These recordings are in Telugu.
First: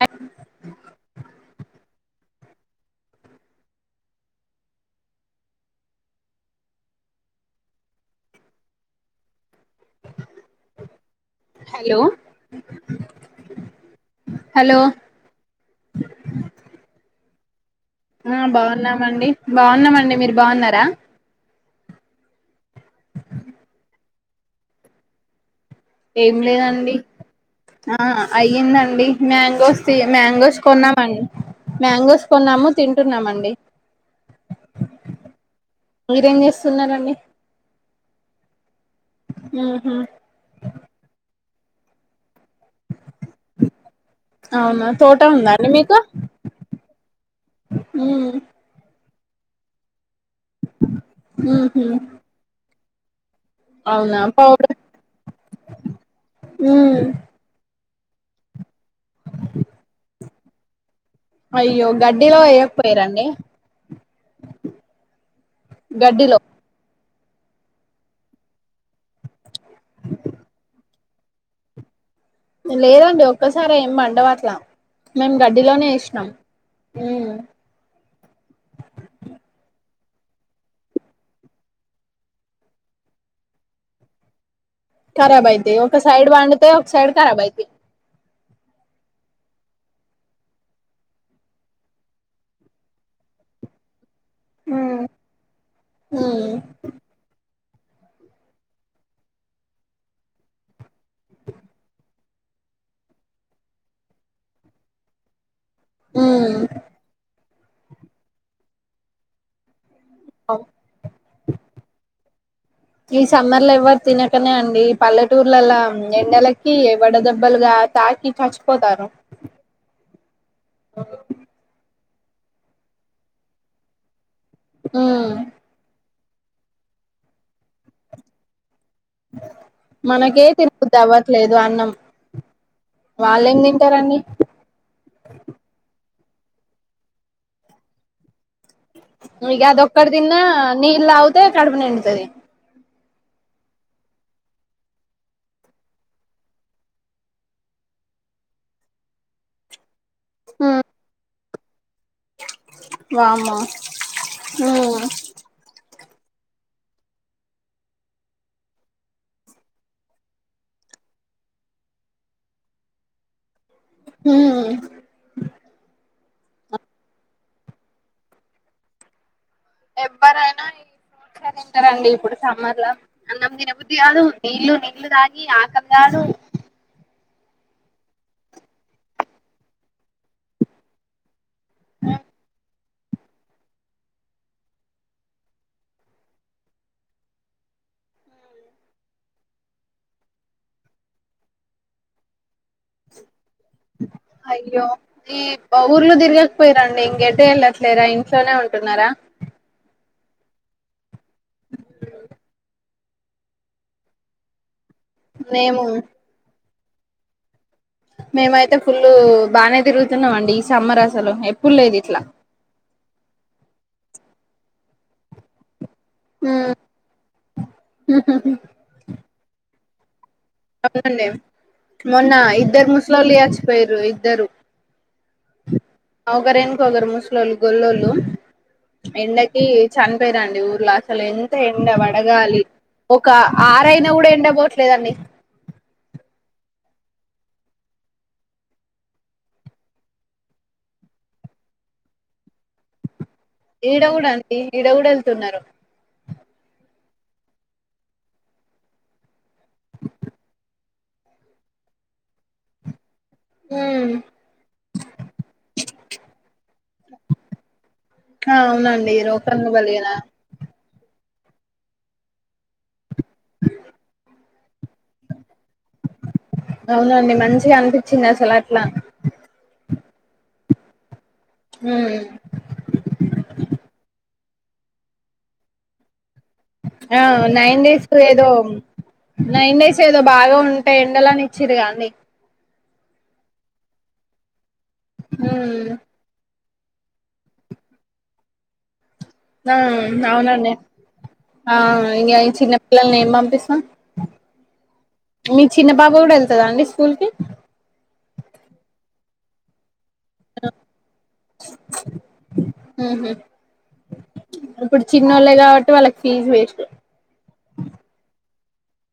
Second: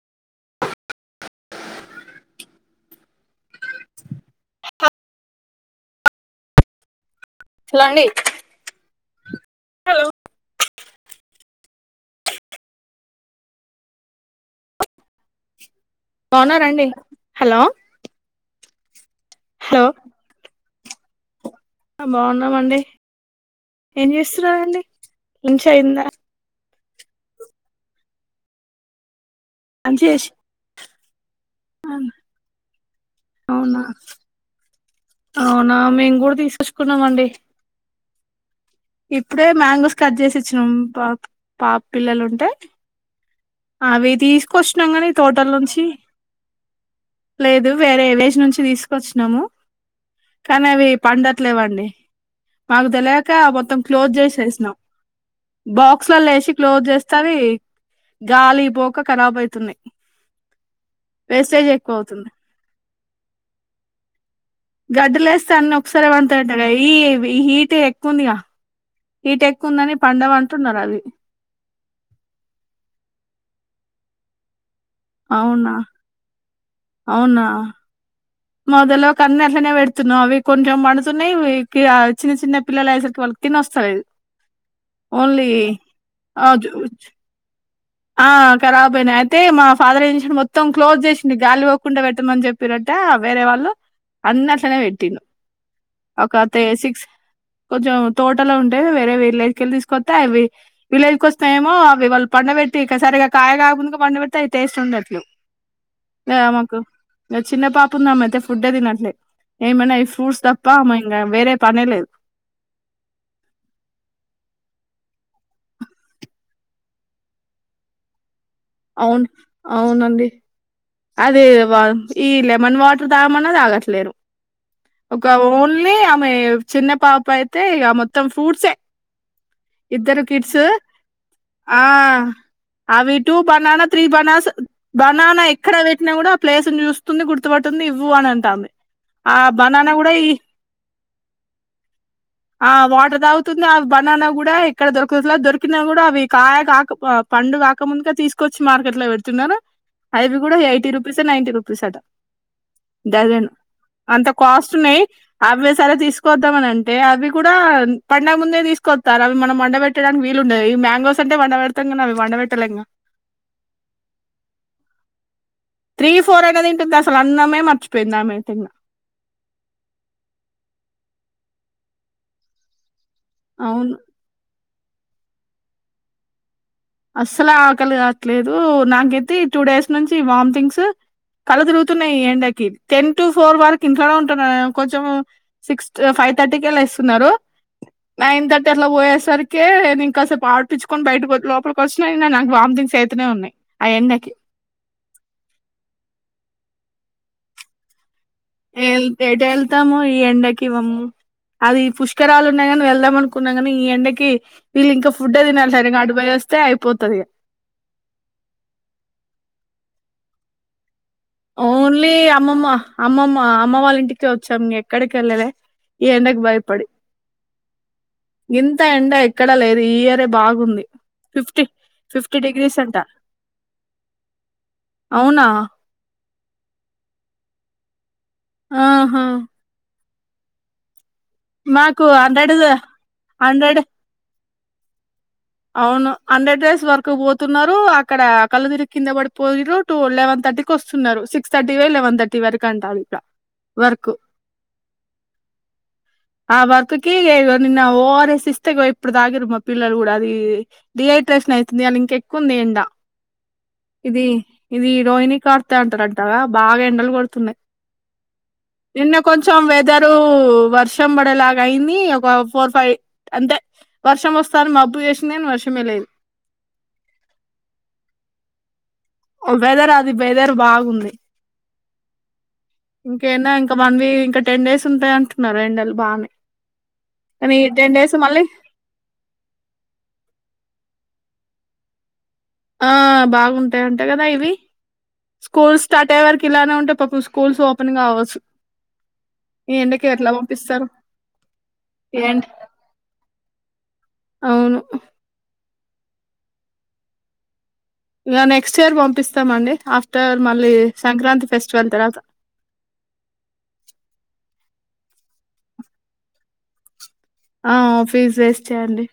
అ [unintelligible] హలో అండి హలో హలో హలో బాగున్నారా రండి హలో ఆ బాగున్నాము అండి బాగున్నామండి మీరు బాగున్నారా [inaudible] హ బాగున్నామండి ఏం చేస్తున్నరండి ఏం లేదండి ఆ అయ్యిందండి మ్యాంగోస్ లంచ్ చేసి మ్యాంగోస్ కొన్నాం అన్ మ్యాంగోస్ కొన్నాము తింటున్నామండి అవునా అవునా మేము కూడా మీరేం తీసేస్కున్నా చేస్తున్నారండి మండి ఇప్పుడే ఉహు మ్యాంగోస్ కట్ చేసి ఇచ్చినం పాప పాప్ పిల్లలు ఉంటాయి అవి అవునా తీసుకొచ్చినం నీ తోట తోటల ఉందా అండి నుంచి మీకు లేదు వేరే ఉమ్ ఏవేజ్ నుంచి తీసుకొచ్చ నమో కానీ అవి ఉహు పండట్లేవండి మాక్ తెల్వక మొత్తం క్లోజ్ అవునా చేసేసిన్నాం పౌడర్ బాక్స్లలో వేసి ఉ క్లోజ్ చేస్తే అవి గాలి పోక కరాబయ్తున్నాయి అయ్యో గడ్డిలో ఏయకపోత్ పేరండి గడ్డిలోలేస్తన్నా ఒక్కసారి బంతా పేట్నావ్ గదా ఈ ఇవి హీట్ ఎక్కువుందిగా హీట్ ఎక్కువందని పండవ్ అంటున్నారు ఆళ్లు లేదండి ఒక్కసారే ఏం మండబట్ల మేమ్ అవునా గడ్డిలోనే వేస్నామ్ హ్మ్మ్ అవునా మొదలో కన్నీ అట్లనే పెడుతున్నావ్ అవి కొంచెం పండుతున్నాయి ఇవి చిన్న చిన్న పిల్లలు అయేసరికి వాళ్ళకి తినోస్తలేదు ఖరాబ్ అయితై ఒక సైడ్ పండితే ఒక సైడ్ కరాబ్ అయితై ఆ కారాబ్ అయినై అయితే మా ఫాదర్ ఏ మొత్తం క్లోజ్ చేసింది గాలి పోకుండా పెట్టామని చెప్పిరంట వేరే వాళ్ళు అన్నసనే ఉమ్ పెట్టిను ఒక ఉమ్ త్రి సిక్స్ కొంచెం తోటలో ఉండేవ్ వేరే వేర్లోకి తీసుకొస్తతే అవి విలేజ్కి వస్తే ఏమో అవి వాళ్ పండవెట్ట్ టికా సరిగా కాయ కాకముందుకు పండి పెడితే అది టేస్ట్ ఉండట్లేవ్ యా మాకు మే చిన్న పాప ఉన్నమే ఈమధ్య ఫుడ్డే తినట్లే ఏమైనా ఐస్ ఫ్యూస్ తప్పా మాన్గా వేరే పనే లేదు ఈ సమ్మర్ లో ఎవ్వరు తినకనే అండి పల్లెటూర్లలో ఎండలకి వడదెబ్బలుగా తాకి చచ్పో అవున్ అవునండి అదే వాల్ ఈ లెమన్ వాటర్ తాగమన్నా తాగట్లేరు ఉమ్ ఒక ఓన్లీ మయ్వో చిన్న పాప అయితే ఇక మొత్తం ఫ్రూట్స్ ఇద్దరు మనకే కిడ్స్ తినబుద్ధి అవ్వట్లేదు ఆ అన్నం అవి టూ వాళ్ళేం బననా త్రీ తింటారండి బనానాస్ బననా పెట్టినా కూడా ఆ ప్లేస్ను చూస్తుంది గుర్తుపట్తుంది ఇవ్వు అని అంటాంది ఆ ఇగ బనానా అదొక్కటి కూడా ఈ తిన్న నీ ఇలా అవ్తే కడుపు నిండుతాది ఆ వాటర్ తాగుతుంది అవి బనానా కూడా ఇక్కడ దొరుకుతులా దొరికినా కూడా అవి కాయ కాక పండు కాకముందుగా తీసుకొచ్చి మార్కెట్ లో పెడుతున్నారు ఐదు కూడా ఎయిటీ రుపీస్యే నైంటీ రుప్ పుష్ ఆట డజన్ వామ్మో అంత కాస్ట్ ఉమ్ ఉన్నాయి అవే సాల తీసుకు తీసుకోద్దామనన్టే అవి కూడా పండగ ముందే తీసుకొస్తారు అ మనం వండ పెట్టడానికి వీలుండేది ఈ మ్యాంగోస్ అంటే వండ పెడతాం క అవి వండ పెట్టలేం కదా హు త్రీ ఫోర్ అయిన తిన్టుంది అసలు అన్నమే మర్చిపోయింది ఆమె అయితే ఎవ్వరైనా ఈ ఫ్రూట్స్ తింటారండి ఇప్పుడు సమ్మర్ లో అన్నం అవును తినబుద్ధి కాదు నీళ్లు నీళ్లు నీల్లు తాగి ఆకలి కాదు అస్సలు ఆకలి కావట్లేదు నాకైతే టూ డేస్ నుంచి వామ్మ్థింగ్స్ కళ్ళు తిరుగుతున్నాయి ఈ ఎండకి టెన్ టు ఫోర్ వరకు ఇంట్లోనే ఉంటాను నేను కొంచెం సిక్స్ ఫైవ్ థర్టీకిళ్లా ఇస్తున్నారు నైన్ థర్టీ అట్లా పోయేసరికి నేను ఇంకాసేపు ఆడిపిచ్చుకొని బయటకి లోపలకి ప్రశ్నఅయిందన అయ్యో ఇ బవుర్లు తిరిగే పోయిరండి ఇంగటు ఎల్లట్లే ఎంత ఎటు వెళ్తాం ఈ ఎండకి కివ మూ అది పుష్కరాలు ఉన్నాయిగా వెళ్దాం ఏమో అనుకున్నా కానీ ఈ ఎండకి వీళ్ళ ఇంకా ఫుడ్డే తినలే మేము నేను అటు పోయి వస్తే పోతదిగా మేమయితే ఫుల్ బాగనే తిరుగుతున్నామండి ఈ సమ్మర్ అసలు ఎప్పుడు లేదు ఓన్లీ ఇట్లా అమ్మమ్మ అమ్మమ్మ అమ్మ వాళ్ళ ఇంటికి వచ్చాం ఎక్కడికి వెళ్ళలే ఈ ఎండకు భయపడి ఇంత ఎండ ఎక్కడా లేదు తీయ్యర్ అవునండి మొన్న ఫిఫ్టీ డిగ్రీస్ ఇద్దరు అంట ముసలోళ్ళు చచ్చిపోయిర్రు ఇద్దరు. అవునా ఆ ఒకరు వెనక ఒకరు ముసలోళ్ళు గొల్లోళ్ళు. ఆహా ఎండకి చనిపోయిరండి ఊర్లా. అసలు ఎంత ఎండ మాకు హండ్రెడ్ వడగాలి ఒక హండ్రెడ్ ఆరైనా కూడా ఎండ పో వెళ్ళట్లేలేదు అండి. అవును హండ్రెడ్ డేస్ వరకు పోతున్నారు అక్కడ కళ్ళు తిరిగి కింద పడిపోయిరు టూ లెవెన్ థర్టీకి వస్తున్నారు సిక్స్ థర్టీ లెవెన్ థర్టీ వరకు అంట అట్లా. ఈడ కూడా అండి ఈడ కూడా వెళ్తున్నారు. ఆ వర్క్ కి ఏ నిన్న ఓ ఆర్ ఎస్ ఇస్తే ఇగో ఇప్పుడు తాగిర్రు మా పిల్లలు కూడా డి డిహైడ్రేషన్ అయితుంది అని ఇంకా ఎక్కువ ఉంది ఎండ. ఉమ్ ఇది ఇది రోహిణీ కార్తి అంటారంటగా బాగా ఎండలు కొడుతున్నాయి ఆ అవునండి నిన్న కొంచెం రోకన్లు వెదరు బలిగిన వర్షం పడి. లాగా అయింది ఒక ఫోర్ ఫైవ్. అంతే వర్షం వస్తాను మబ్బు. కాని వర్షమే లేదు అవునండి మంచిగా అనిపించింది అసలు. అట్లా వెదర్ అది వెదర్ బాగుంది. హ్మ్. ఇంకేనా ఇంకా వన్ వీక్ ఇంకా టెన్ డేస్ ఉంటాయి అంటున్నారు ఎండలు బాగానే ఆ కానీ నైన్ టెన్ డేస్ మళ్ళీ ఏదో నైన్ డేస్ ఏదో బాగా ఉంటాయి ఎండలు అని. ఇచ్చిరుగా అండి. ఆ బాగుంటాయి అంటా కదా ఇవి. స్కూల్ ఉమ్ స్టార్ట్ వారకి. ఇలానే ఉంటే పాపం స్కూల్స్ ఓపెన్ గా కావచ్చు. ఆ ఈ ఎండకి ఎట్లా అవునండి పంపిస్తారు ఆహ ఇక ఈ చిన్నపిల్లల్ని ఏం పంపిస్తాం అవును మీ. చిన్న పాప కూడా వెళ్తుందా అండి స్కూల్ కి. ఇలా నెక్స్ట్ ఇయర్ పంపిస్తాము అండి ఆఫ్. ఆఫ్టార్ మళ్ళీ సంక్రాంతి ఫెస్టివల్ తర్వాత. ఉహు ఇప్పుడు చిన్నోళ్ళే కాబట్టి వాళ్ళకి ఫీజ్ వేస్ట్. ఆ ఫీజ్ వేస్ట్ అండి.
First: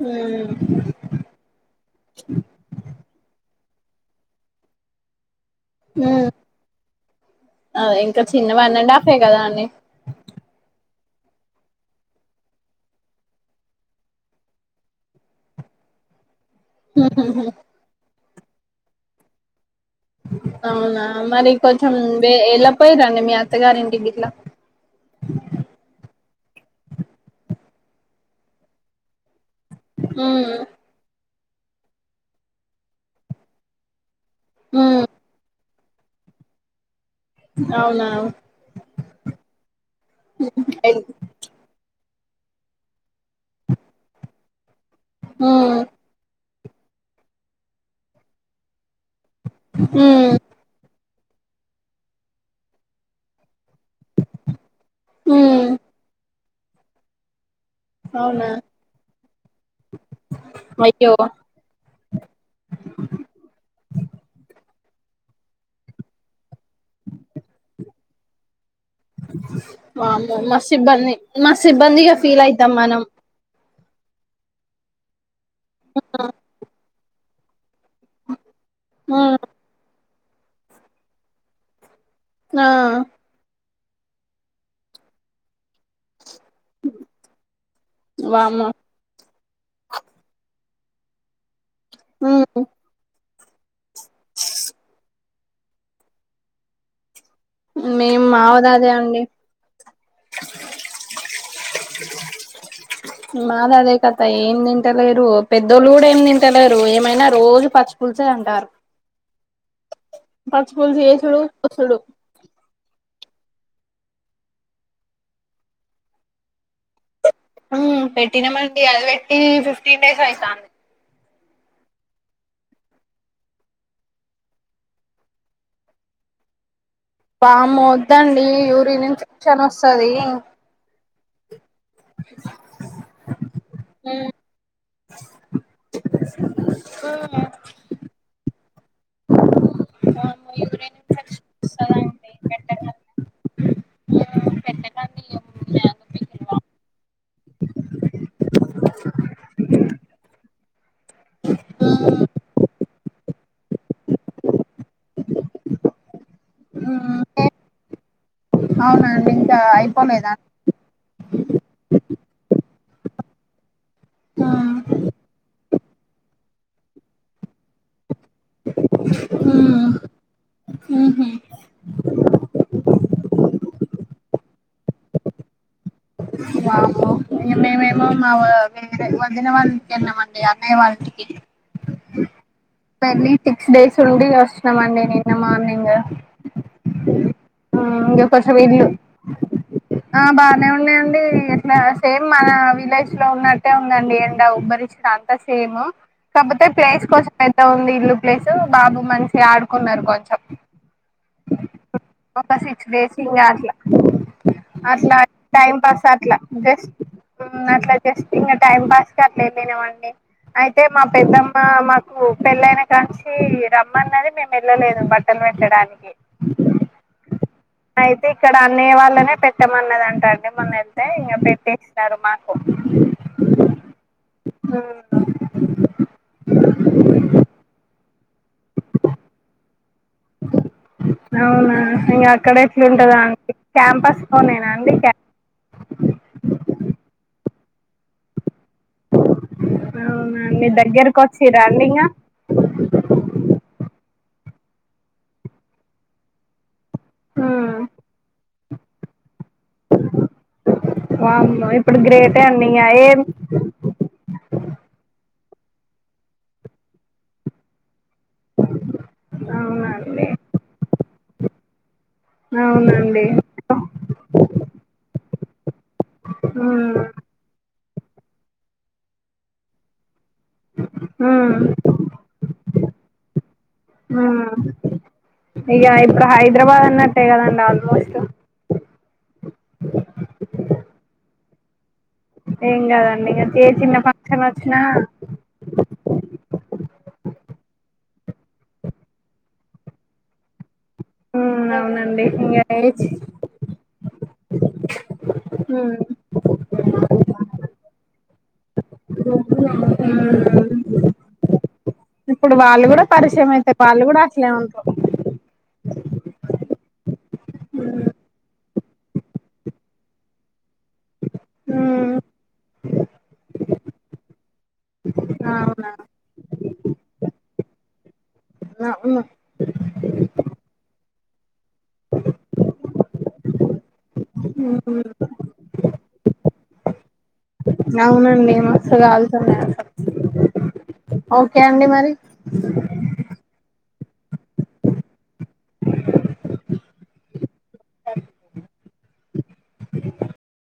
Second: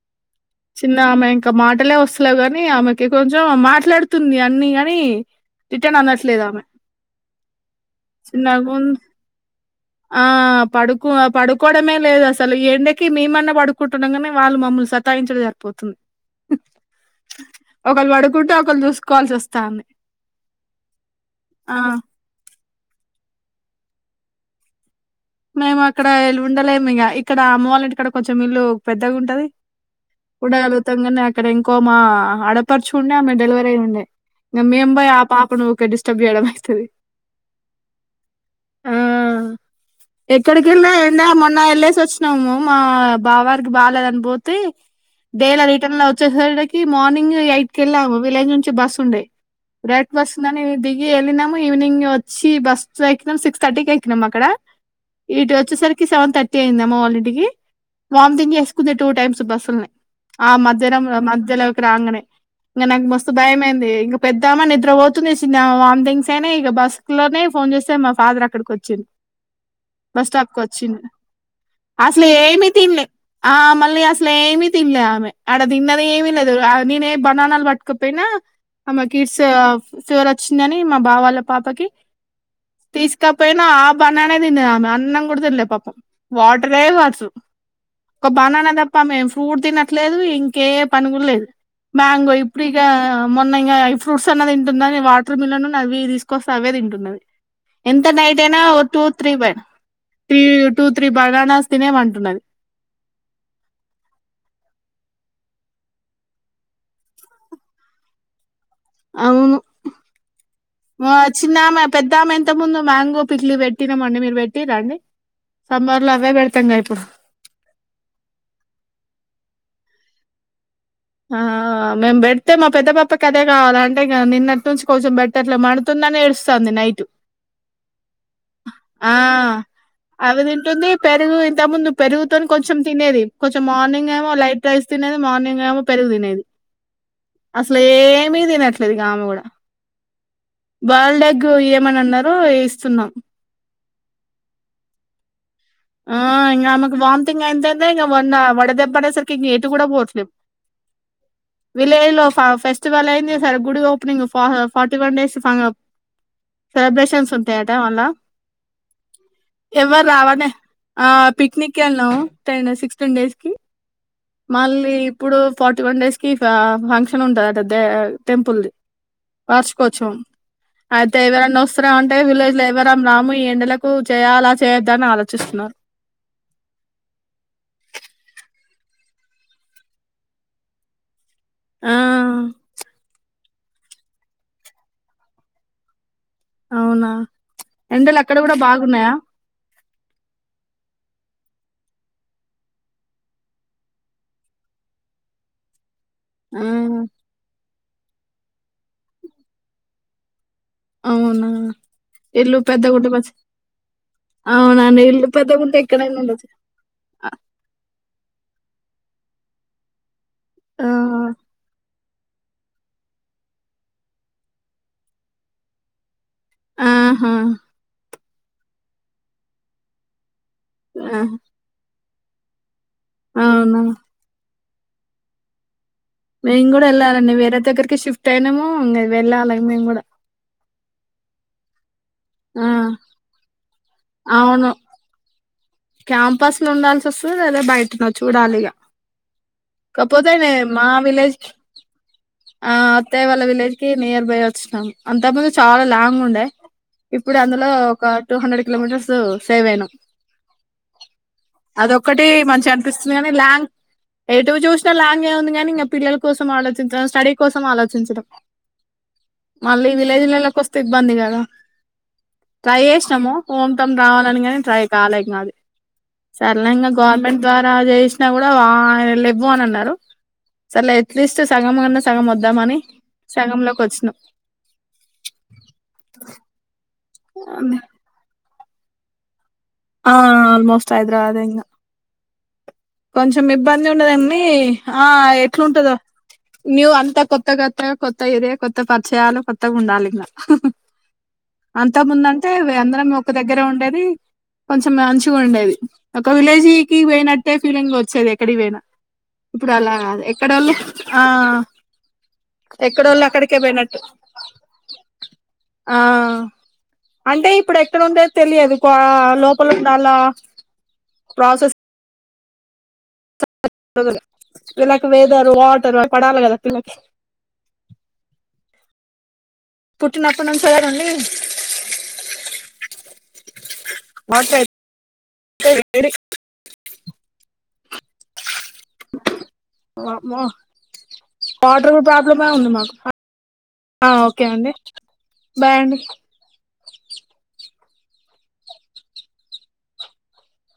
హ్మ్ చిన్న ఆమె ఇంకా మాటలే వస్తన్నా కాని ఆమెకి కొంచెం మాట. మాట్లాడుతుంది అన్ని గాని. రిటర్న్ అనట్లేదు ఆమె అ ఇంకా చిన్నగున్ చిన్నవన్నండికాయి కదా అీ ఆ పడుకో పడుకోవడమే లేదు అసలు ఎండకి మేమన్నా పడుకుంటున్నా కానే వాళ్ళు మమ్మల్ని సతాయించడం సరిపోతుంది ఉహుం హ్మ్ స్ కుటుొలు చూసుకోవాల్సి వస్తాంది అవునా మరి ఆ కొంచెం ఎలా పోయి రాండి మీ అత్తగారింటికిట్లా మేము అక్కడ ఉండలేము ఇక ఇక్కడ అమ్మ వాళ్ళంటిడ కొంచెం ఇల్లు పెద్దగా ఉంటది ఉమ్ కుడా అలుతంగానే ఇక్కడ ఇంకో మా ఆడపరుచు ఉండే ఆమె డెలివరీ అయి ఉండే మేము ఉమ్ పోయి ఆ పాపను డిస్టర్బ్ చెయ్యడం అయితది అవునావు ఎక్కడకిలో ఎండి మొన్నల్ సి వచ్చినాము మా బా వారికి బాగాలేదని పోతే డేలా ఉమ్ రిటర్న్ ఎలా వచ్చస ఈ మార్నింగ్ ఎయిట్ కెళ్లా విలేజ్ నుంచి బస్ ఉంది రెడ్ బస్ ఉందని ఇది ఇ వెళ్ళినాము ఈవినింగ్ వచ్చి బస్ ఎక్కినాం సిక్స్ థర్టీకి ఎక్కినము అక్కడ ఇటు ఉమ్ వచ్చే సరికి సెవెన్ థర్టీ తేలింది అమ్మ వాళ్ళింటికి అవునా వాామ్టింగ్ చేసుకుంది టూ టైమ్స్ బస్సుల్నే ఆ మధ్యనం అయ్యో మధ్యలోకి రాంగనే ఇంకా నాకు మస్తు భయమయింది ఇంక పెద్దామని ఇక్కడ వాంతుచేసింది ఆ వామ్టింగ్స్ అయినా ఇక బస్ లోనే ఫోన్ చేస్తే మా ఫాదర్ అక్కడికి వచ్చిండు బస్ వామ్మో స్టాప్ కి మస్తు వచ్చిండు ఇబ్బంది మస్త్ ఇబ్బందిగా అసలు ఫీల్ అయితం మనం స్లేమితినాలె ఆమె ఆడ తిన్నదేమీ లేదు నేనే [unintelligible] ఇంకపోయినా ఆమె ఉమ్ కిస్ ఫీవర్ వచ్చిందని మా బా వాళ్ళ పాపకి ఆ తీస్కపోయినా ఆ నానెతిన్న ఆమె అన్నం కూడ తినలే పాప్ వాటరే కావచ్చు ఒక వామ్మో బనానా తప్పా మేము ఫ్రూట్ తినట్లేదు ఇంకే పనిగూడ లేదు మాంగో ఉమ్ ఇప్పుటికా మొన్నింగా ఫ్రూట్స్ అన్నా తింటుందని వా వాటర్మేలోన్ ను అవి తీసుకొస్తే అవే తింటున్నరు ఎంత మేము నైట్ అయినా.... మావదదే two three by three two three bananas తినేమంటున్నది మాది అదే కథ ఏం తింటలేరు. పెద్దోళ్ళు కూడా ఏం తింటలేరు ఏమైనా రోజు పచ్చి పులుసే అంటారు. అవును.. పచ్చిపులుసు చేసుడు చిన్నామె పోసుడు పెద్దామె ఇంత ముందు మ్యాంగో పిక్లీ పెట్టినామండి మీరు పెట్టిర్రా అండి సమ్మర్ లో అవే పెడతాం గా ఇప్పుడు హ్మ్ పెట్టినమండి అది పెట్టి ఫిఫ్టీన్ డేస్ అయితాంది. ఆ మేము పెడితే మా పెద్ద పాపకి అదే కావాల అంటే ఇక నిన్నటి నుంచి కొంచెం పెట్టట్లే మండుతుందని ఏడుస్తుంది నైట్ వామ్మో వద్దండి యూరిన్ ఆ ఇన్ఫెక్షన్ వస్తది. అవి తింటుంది పెరుగు ఇంత ముందు పెరుగుతోని కొంచెం తినేది కొంచెం మార్నింగ్ ఏమో ఉమ్ లైట్ రైస్ తిన్నది మార్నింగేమో పెరుగు తినేది. ఉమ్. అసలేం ఎం తినట్లేదు గా ఆమె కూడా వామ్మో యూరిన్ బాయిల్డ్ ఎగ్ ఇన్ఫెక్షన్ ఏమని అన్నారో వస్తదండి పెట్టకండి ఇస్తున్నాం పెట్టకండి ఆ ఇంగా ఆమెకు ఓమిటింగ్ అయింది ఇంగా వంగ వడదెబ్బ అనే సరికి ఇంగా ఎటు కూడా పొట్లేం విలేజ్ లో ఫ ఫెస్టివల్ అయింది సార్ గుడి ఓపెనింగ్ ఫా ఫార్టీ వన్ డేస్ సెలబ్రేషన్స్ ఉంటాయట మల్ల అవునండి ఇంకా ఎవరు అయిపోలేదా రావాలనే ఆ పిక్నిక్ ఎల్లినం పోయిన సిక్స్ టెన్ డేస్ కి మళ్ళీ ఇప్పుడు ఫార్టీ ఫిర్టీ వన్ డేస్ కి ఫంక్షన్ ఉంటాదట టెంపుల్ది వార్షికోత్సవం అయితే ఎవరనా వస్తారా అంటే విలేజ్ లో ఎవరం రాము ఈ ఎండలకు చేయాలా చేయొద్ద అని ఆలోచిస్తున్నారు వామ్మో మేమేమో మా వేరే వదిన వాళ్ళకి ఇంటికి వెళ్ళామండి అన్నయ్య వాళ్ళ ఇంటికి ఆ వెళ్లి సిక్స్ డేస్ ఉండి వస్తున్నామండి నిన్న మార్నింగ్ అవునా ఇంగ ఎండలు అక్కడ కూడా కొంచెం ఇల్లు బాగున్నాయా ఆ బానే ఉన్నాయండి సేమ్ మన విలేజ్ లో ఉన్నట్టే ఉందండి ఎండ ఉబ్బరింత అంతా సేమ్ ఆ కాపోతే ప్రైస్ కొంచం పెద్దగా ఉంది ఇల్లు ప్లేసు బాబు మంచిగా ఆడుకున్నారు కొంచెం అవునా ఒక ఇల్లు సిక్స్ డేస్ పెద్దగుంట ఇంకా అట్లా అవునండి ఇల్లు పెద్ద గుంట ఎక్కడై లా జస్ట్ అట్లా జస్ట్ ఇ టైం పాస్ చెర్లేదనేవండి అయితే మా ఆ పెద్దమ్మ మా పెళ్ళైన కాంచి రమ్మన్నది మేము వెళ్ళలేదు బట్టలు పెట్టడానికి ఆహా అయితే ఇక్కడ అనే వాళ్ళనే పెట్టమ అన్నది అంట అండి మొన్న స ఆ! ఇంగ పెట్టేసి ఎడు మాకు అవునా ఆ నే కూడా ఎలా అండి వేరే దగ్గకిషిఫ్ట్ తెనము ఇంగ వెళ్ళాలే మేం కూడా అవునా, ఇంగ అక్కడ ఆ! ఎట్లుంటదో అం క్యాంపస్ లోనేేనా అండి క్య క్యాంపస్ లో ఉండాల్సి వస్తది లేదా బయటనో చూడాలిగా అవునా కాపోతేనే మీ మా దగ్గరకు విలేజ్ వచ్చిరా అండి ఇంగ ఆ అత్తయ్య వాళ్ళ విలేజ్ కి నియర్ బై వచ్చినాం అంతా ముందు చాలా లాంగ్ ఉండే ఇప్పుడు అందులో ఉమ్ ఒక టూ హండ్రెడ్ కిలోమీటర్స్ సేవ్ అయినాం వామ్మో ఇప్పుడు అదొక్కటి గ్రేటే అండి మంచిగా ఇంగ అనిపిస్తుంది ఏం కాని లాంగ్ ఎటు చూసినా లాంగ్ గే ఉంది కాని పిల్లల కోసం ఆలోచించడం స్టడీ కోసం ఆలోచించడం మళ్ళీ అవునండి విలేజ్లల్లకి వస్తే ఇబ్బంది కదా ట్రై అవునండి చేసినము హోమ్ టమ్ రావాలని కానీ ట్రై కాలే ఇంగ అది. సరళంగా ఉమ్ గవర్నమెంట్ ద్వారా దే స్న కూడా ఆ లెవ్వు అని అన్నారు. సర్లే ఎట్లీస్ట్ ఉమ్ సగం కన్నా సగం వద్దామని సగంలోకి వచ్చినాం. ఉమ్ టే కదండి ఆల్మోస్ట్ ఆ ఆల్మోస్ట్ హైదరాబాద్ ఇంగ ఏం కదండి ఇగ కొంచెం ఏ ఇబ్బంది చిన్న ఉన్నదండి ఫంక్షన్ వచ్చినా ఆ ఎట్లుంటదో న్యూ అంతా కొత్త కొత్తగ కొత్త ఏరియా కొత్త పరిచయాలు కొత్తగుండాలి ఇంగ ఉమ్ అంత అవునండి ముందంటే ఇంగ వే ఏ అందరం చి ఒక దగ్గర ఉండేది, కొంచెం మంచిగా ఉండేది, ఉమ్ ఒక విలేజీకి పోయినట్ వచ్చేది ఎక్కడిపోయినా హ్మ్ ఆ ఇప్పుడు వాళ్ళు కూడా ఎక్కడోళ్ళు పరిచయం అక్కడికే అయితే పోయినట్టు వాళ్ళు కూడా అట్లే ఉంటరు ఆ అంటే ఇప్పుడు ఎక్కడుండేద్ తెలియదు కో లోపల ఉండాలా ప్రాసెస్ ఉమ్ [inaudible] విళ్ళాకి వెదరు అవునా వాటరు పడాల కదా పిల్లకి ఆ అవును పుట్టినప్పటి నుంచే గదండి మోటర్ ఎయ్ అవునండి మస్తు కాల్తాన్నాయి అంట, ఓకే అండి వాటర్ కూడా మరి ప్రాబ్లమే ఉంది మాకు ఆ ఓకే అండి బాయ్ అండి